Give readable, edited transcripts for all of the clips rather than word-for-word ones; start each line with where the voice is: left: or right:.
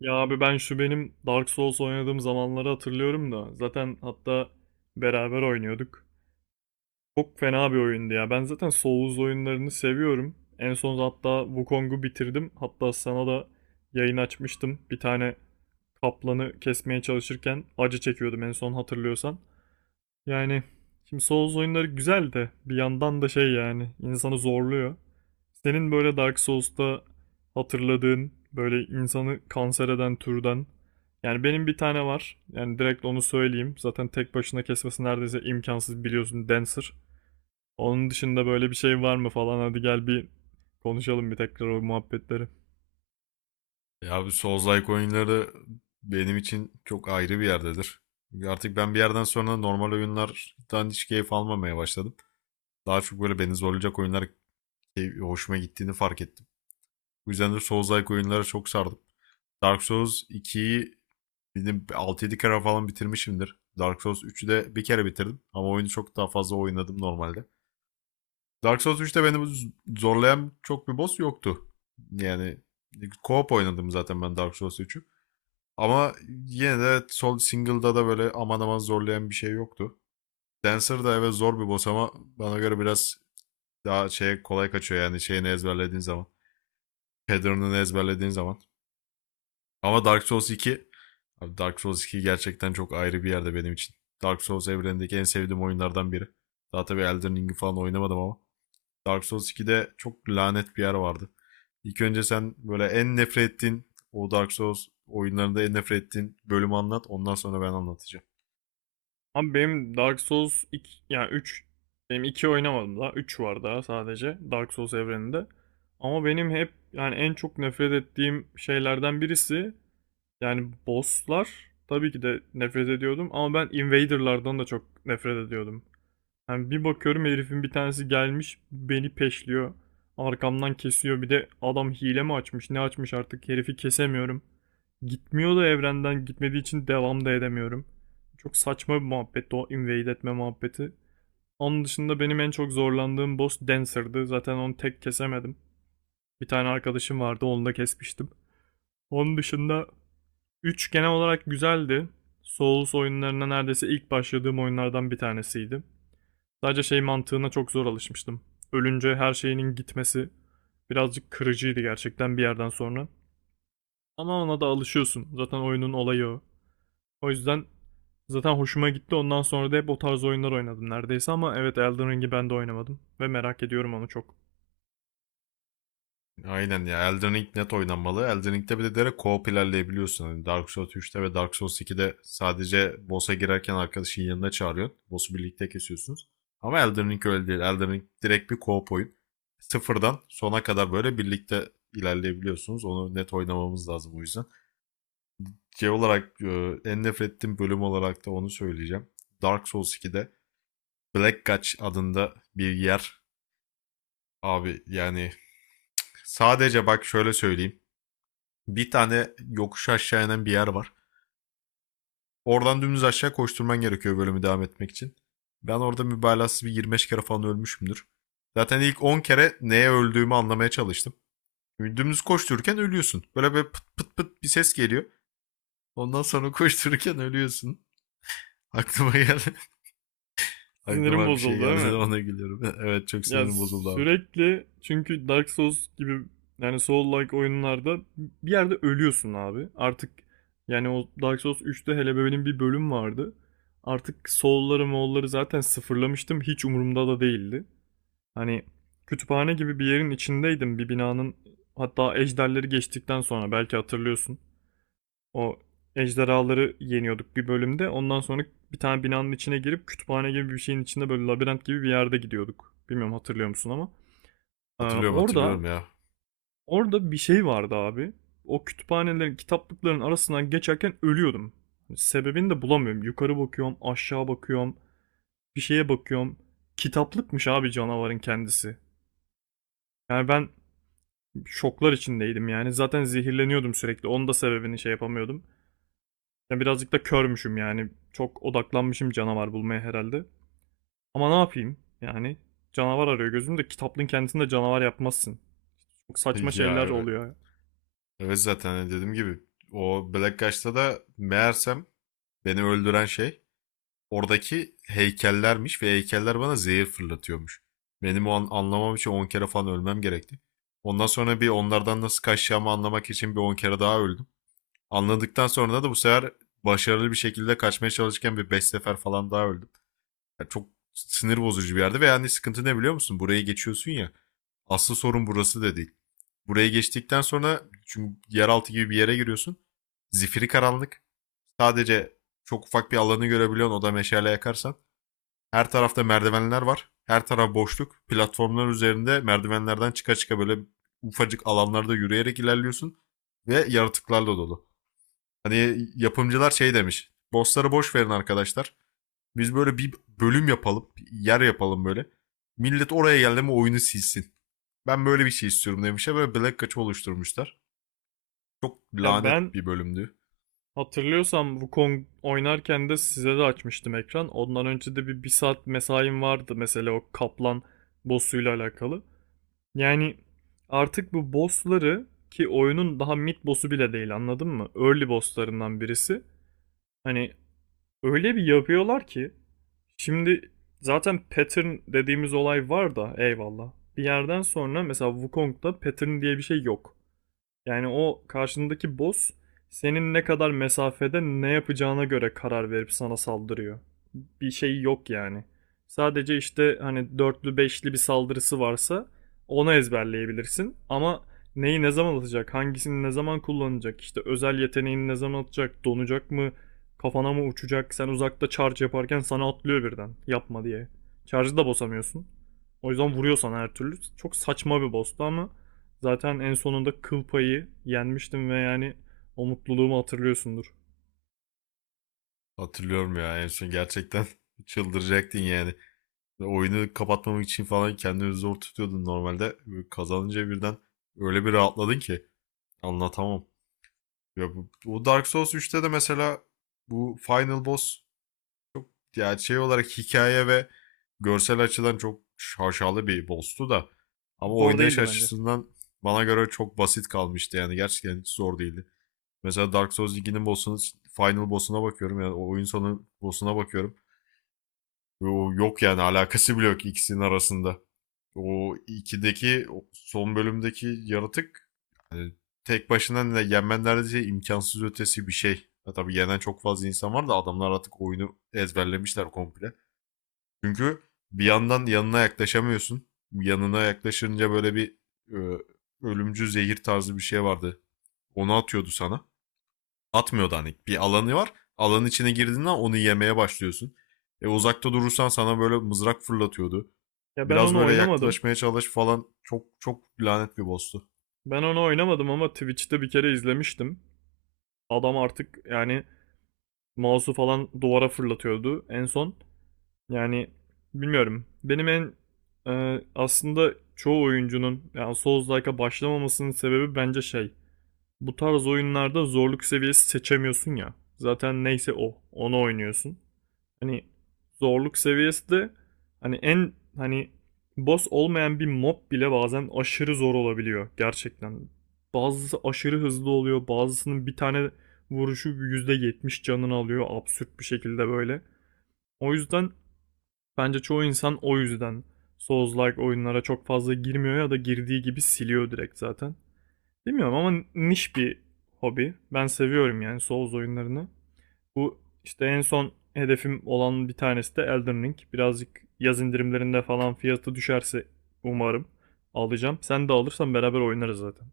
right: Ya abi ben şu benim Dark Souls oynadığım zamanları hatırlıyorum da zaten hatta beraber oynuyorduk. Çok fena bir oyundu ya. Ben zaten Souls oyunlarını seviyorum. En son hatta Wukong'u bitirdim. Hatta sana da yayın açmıştım. Bir tane kaplanı kesmeye çalışırken acı çekiyordum en son hatırlıyorsan. Yani şimdi Souls oyunları güzel de bir yandan da şey yani insanı zorluyor. Senin böyle Dark Souls'ta hatırladığın böyle insanı kanser eden türden. Yani benim bir tane var. Yani direkt onu söyleyeyim. Zaten tek başına kesmesi neredeyse imkansız biliyorsun Dancer. Onun dışında böyle bir şey var mı falan, hadi gel bir konuşalım bir tekrar o muhabbetleri.
left: Ya bu Souls-like oyunları benim için çok ayrı bir yerdedir. Artık ben bir yerden sonra normal oyunlardan hiç keyif almamaya başladım. Daha çok böyle beni zorlayacak oyunlar hoşuma gittiğini fark ettim. Bu yüzden de Souls-like oyunlara çok sardım. Dark Souls 2'yi benim 6 yedi kere falan bitirmişimdir. Dark Souls 3'ü de bir kere bitirdim ama oyunu çok daha fazla oynadım normalde. Dark Souls 3'te beni zorlayan çok bir boss yoktu. Yani co-op oynadım zaten ben Dark Souls 3'ü. Ama yine de sol single'da da böyle aman aman zorlayan bir şey yoktu. Dancer da evet zor bir boss ama bana göre biraz daha şey kolay kaçıyor yani şeyini ezberlediğin zaman. Pattern'ını ezberlediğin zaman. Ama Dark Souls 2, abi Dark Souls 2 gerçekten çok ayrı bir yerde benim için. Dark Souls evrenindeki en sevdiğim oyunlardan biri. Daha tabii Elden Ring'i falan oynamadım ama Dark Souls 2'de çok lanet bir yer vardı. İlk önce sen böyle en nefret ettiğin o Dark Souls oyunlarında en nefret ettiğin bölümü anlat. Ondan sonra ben anlatacağım.
right: Abi benim Dark Souls iki, yani üç, benim 2 oynamadım daha, 3 var daha sadece Dark Souls evreninde. Ama benim hep yani en çok nefret ettiğim şeylerden birisi, yani bosslar tabii ki de nefret ediyordum ama ben invaderlardan da çok nefret ediyordum. Yani bir bakıyorum herifin bir tanesi gelmiş beni peşliyor. Arkamdan kesiyor, bir de adam hile mi açmış ne açmış artık herifi kesemiyorum. Gitmiyor da evrenden, gitmediği için devam da edemiyorum. Çok saçma bir muhabbetti o invade etme muhabbeti. Onun dışında benim en çok zorlandığım boss Dancer'dı. Zaten onu tek kesemedim. Bir tane arkadaşım vardı, onu da kesmiştim. Onun dışında üç genel olarak güzeldi. Souls oyunlarına neredeyse ilk başladığım oyunlardan bir tanesiydi. Sadece şey mantığına çok zor alışmıştım. Ölünce her şeyinin gitmesi birazcık kırıcıydı gerçekten bir yerden sonra. Ama ona da alışıyorsun. Zaten oyunun olayı o. O yüzden zaten hoşuma gitti. Ondan sonra da hep o tarz oyunlar oynadım neredeyse ama evet, Elden Ring'i ben de oynamadım. Ve merak ediyorum onu çok.
left: Aynen ya, Elden Ring net oynanmalı. Elden Ring'de bir de direkt co-op ilerleyebiliyorsun. Hani Dark Souls 3'te ve Dark Souls 2'de sadece boss'a girerken arkadaşın yanına çağırıyorsun. Boss'u birlikte kesiyorsunuz. Ama Elden Ring öyle değil. Elden Ring direkt bir co-op oyun. Sıfırdan sona kadar böyle birlikte ilerleyebiliyorsunuz. Onu net oynamamız lazım o yüzden. Şey olarak en nefret ettiğim bölüm olarak da onu söyleyeceğim. Dark Souls 2'de Black Gulch adında bir yer, abi yani sadece bak şöyle söyleyeyim. Bir tane yokuş aşağı inen bir yer var. Oradan dümdüz aşağı koşturman gerekiyor bölümü devam etmek için. Ben orada mübalağasız bir 25 kere falan ölmüşümdür. Zaten ilk 10 kere neye öldüğümü anlamaya çalıştım. Dümdüz koştururken ölüyorsun. Böyle bir pıt pıt pıt bir ses geliyor. Ondan sonra koştururken ölüyorsun. Aklıma geldi.
right: Sinirim
left: Aklıma bir şey
right: bozuldu
left: geldi de
right: değil mi?
left: ona gülüyorum. Evet, çok
right: Ya,
left: sinirim bozuldu abi.
right: sürekli çünkü Dark Souls gibi, yani Soul-like oyunlarda bir yerde ölüyorsun abi. Artık yani o Dark Souls 3'te hele benim bir bölüm vardı. Artık Soul'ları Moll'ları zaten sıfırlamıştım. Hiç umurumda da değildi. Hani kütüphane gibi bir yerin içindeydim. Bir binanın, hatta ejderleri geçtikten sonra belki hatırlıyorsun. O ejderhaları yeniyorduk bir bölümde. Ondan sonra bir tane binanın içine girip kütüphane gibi bir şeyin içinde böyle labirent gibi bir yerde gidiyorduk. Bilmiyorum hatırlıyor musun ama. Ee,
left: Hatırlıyorum,
right: orada
left: hatırlıyorum ya.
right: orada bir şey vardı abi. O kütüphanelerin, kitaplıkların arasından geçerken ölüyordum. Hani sebebini de bulamıyorum. Yukarı bakıyorum, aşağı bakıyorum, bir şeye bakıyorum. Kitaplıkmış abi canavarın kendisi. Yani ben şoklar içindeydim yani. Zaten zehirleniyordum sürekli. Onun da sebebini şey yapamıyordum. Yani birazcık da körmüşüm yani. Çok odaklanmışım canavar bulmaya herhalde. Ama ne yapayım? Yani canavar arıyor gözümde. Kitaplığın kendisinde canavar yapmazsın. Çok saçma
left: Ya
right: şeyler
left: evet,
right: oluyor.
left: evet, zaten hani dediğim gibi o Black Gush'ta da meğersem beni öldüren şey oradaki heykellermiş ve heykeller bana zehir fırlatıyormuş. Benim o an, anlamam için 10 kere falan ölmem gerekti. Ondan sonra bir onlardan nasıl kaçacağımı anlamak için bir 10 kere daha öldüm. Anladıktan sonra da bu sefer başarılı bir şekilde kaçmaya çalışırken bir 5 sefer falan daha öldüm. Ya, çok sinir bozucu bir yerde ve yani sıkıntı ne biliyor musun? Burayı geçiyorsun ya. Asıl sorun burası da değil. Burayı geçtikten sonra çünkü yeraltı gibi bir yere giriyorsun. Zifiri karanlık. Sadece çok ufak bir alanı görebiliyorsun, o da meşale yakarsan. Her tarafta merdivenler var. Her taraf boşluk. Platformlar üzerinde merdivenlerden çıka çıka böyle ufacık alanlarda yürüyerek ilerliyorsun. Ve yaratıklarla dolu. Hani yapımcılar şey demiş. Bossları boş verin arkadaşlar. Biz böyle bir bölüm yapalım. Yer yapalım böyle. Millet oraya geldi mi oyunu silsin. Ben böyle bir şey istiyorum demişler. Böyle Black Kaç'ı oluşturmuşlar. Çok
right: Ya
left: lanet
right: ben
left: bir bölümdü.
right: hatırlıyorsam Wukong oynarken de size de açmıştım ekran. Ondan önce de bir saat mesaim vardı mesela o kaplan boss'uyla alakalı. Yani artık bu boss'ları, ki oyunun daha mid boss'u bile değil anladın mı? Early boss'larından birisi. Hani öyle bir yapıyorlar ki, şimdi zaten pattern dediğimiz olay var da eyvallah. Bir yerden sonra mesela Wukong'da pattern diye bir şey yok. Yani o karşındaki boss senin ne kadar mesafede ne yapacağına göre karar verip sana saldırıyor, bir şey yok yani. Sadece işte hani dörtlü beşli bir saldırısı varsa onu ezberleyebilirsin. Ama neyi ne zaman atacak, hangisini ne zaman kullanacak, işte özel yeteneğini ne zaman atacak, donacak mı, kafana mı uçacak, sen uzakta charge yaparken sana atlıyor birden, yapma diye. Charge'ı da bozamıyorsun. O yüzden vuruyor sana her türlü. Çok saçma bir boss'tu ama zaten en sonunda kıl payı yenmiştim ve yani o mutluluğumu hatırlıyorsundur.
left: Hatırlıyorum ya, en son gerçekten çıldıracaktın yani. Oyunu kapatmamak için falan kendini zor tutuyordun normalde. Böyle kazanınca birden öyle bir rahatladın ki anlatamam. Ya bu Dark Souls 3'te de mesela bu final boss ya şey olarak hikaye ve görsel açıdan çok şaşalı bir boss'tu da ama
right: Zor
left: oynayış
right: değildi bence.
left: açısından bana göre çok basit kalmıştı yani gerçekten hiç zor değildi. Mesela Dark Souls 2'nin boss'unu, final boss'una bakıyorum yani o oyun sonu boss'una bakıyorum. Ve o yok yani alakası bile yok ikisinin arasında. O 2'deki o son bölümdeki yaratık tek başına ne, yenmen neredeyse imkansız ötesi bir şey. Ya tabii yenen çok fazla insan var da adamlar artık oyunu ezberlemişler komple. Çünkü bir yandan yanına yaklaşamıyorsun. Yanına yaklaşınca böyle bir e, ölümcül zehir tarzı bir şey vardı. Onu atıyordu sana. Atmıyordu hani. Bir alanı var. Alanın içine girdiğinde onu yemeye başlıyorsun. Uzakta durursan sana böyle mızrak fırlatıyordu.
right: Ya ben
left: Biraz
right: onu
left: böyle
right: oynamadım.
left: yaklaşmaya çalış falan, çok çok lanet bir boss'tu.
right: Ben onu oynamadım ama Twitch'te bir kere izlemiştim. Adam artık yani mouse'u falan duvara fırlatıyordu en son. Yani bilmiyorum. Benim aslında çoğu oyuncunun yani Souls-like'a başlamamasının sebebi bence şey. Bu tarz oyunlarda zorluk seviyesi seçemiyorsun ya. Zaten neyse o. Onu oynuyorsun. Hani zorluk seviyesi de hani en hani boss olmayan bir mob bile bazen aşırı zor olabiliyor gerçekten. Bazısı aşırı hızlı oluyor, bazısının bir tane vuruşu %70 canını alıyor absürt bir şekilde böyle. O yüzden bence çoğu insan o yüzden Souls-like oyunlara çok fazla girmiyor ya da girdiği gibi siliyor direkt zaten. Bilmiyorum ama niş bir hobi. Ben seviyorum yani Souls oyunlarını. Bu işte en son hedefim olan bir tanesi de Elden Ring. Birazcık yaz indirimlerinde falan fiyatı düşerse umarım alacağım. Sen de alırsan beraber oynarız zaten.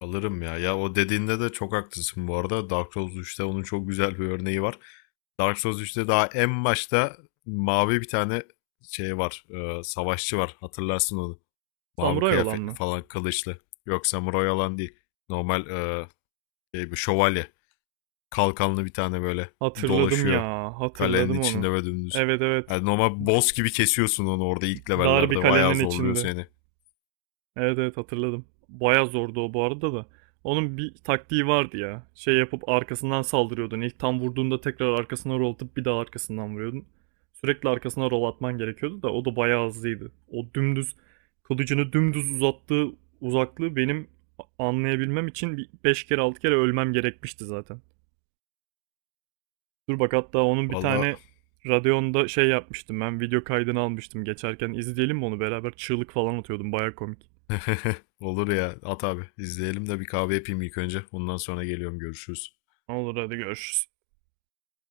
left: Alırım ya. Ya o dediğinde de çok haklısın bu arada. Dark Souls 3'te onun çok güzel bir örneği var. Dark Souls 3'te daha en başta mavi bir tane şey var. Savaşçı var. Hatırlarsın onu. Mavi
right: Samuray olan
left: kıyafetli
right: mı?
left: falan, kılıçlı. Yok, samuray olan değil. Normal bir şövalye, kalkanlı bir tane böyle
right: Hatırladım
left: dolaşıyor
right: ya,
left: kalenin
right: hatırladım onu.
left: içinde ve dümdüz.
right: Evet, evet.
left: Yani normal boss gibi kesiyorsun onu orada ilk
right: Dar bir
left: levellerde. Bayağı
right: kalenin
left: zorluyor
right: içinde.
left: seni.
right: Evet, evet, hatırladım. Baya zordu o bu arada da. Onun bir taktiği vardı ya. Şey yapıp arkasından saldırıyordun. İlk tam vurduğunda tekrar arkasına rol atıp bir daha arkasından vuruyordun. Sürekli arkasına rol atman gerekiyordu da o da bayağı hızlıydı. O dümdüz kılıcını dümdüz uzattığı uzaklığı benim anlayabilmem için bir 5 kere 6 kere ölmem gerekmişti zaten. Dur bak hatta onun bir
left: Valla
right: tane Radeon'da şey yapmıştım, ben video kaydını almıştım, geçerken izleyelim mi onu beraber, çığlık falan atıyordum baya komik.
left: olur ya, at abi, İzleyelim de bir kahve yapayım ilk önce. Ondan sonra geliyorum, görüşürüz.
right: Olur, hadi görüşürüz.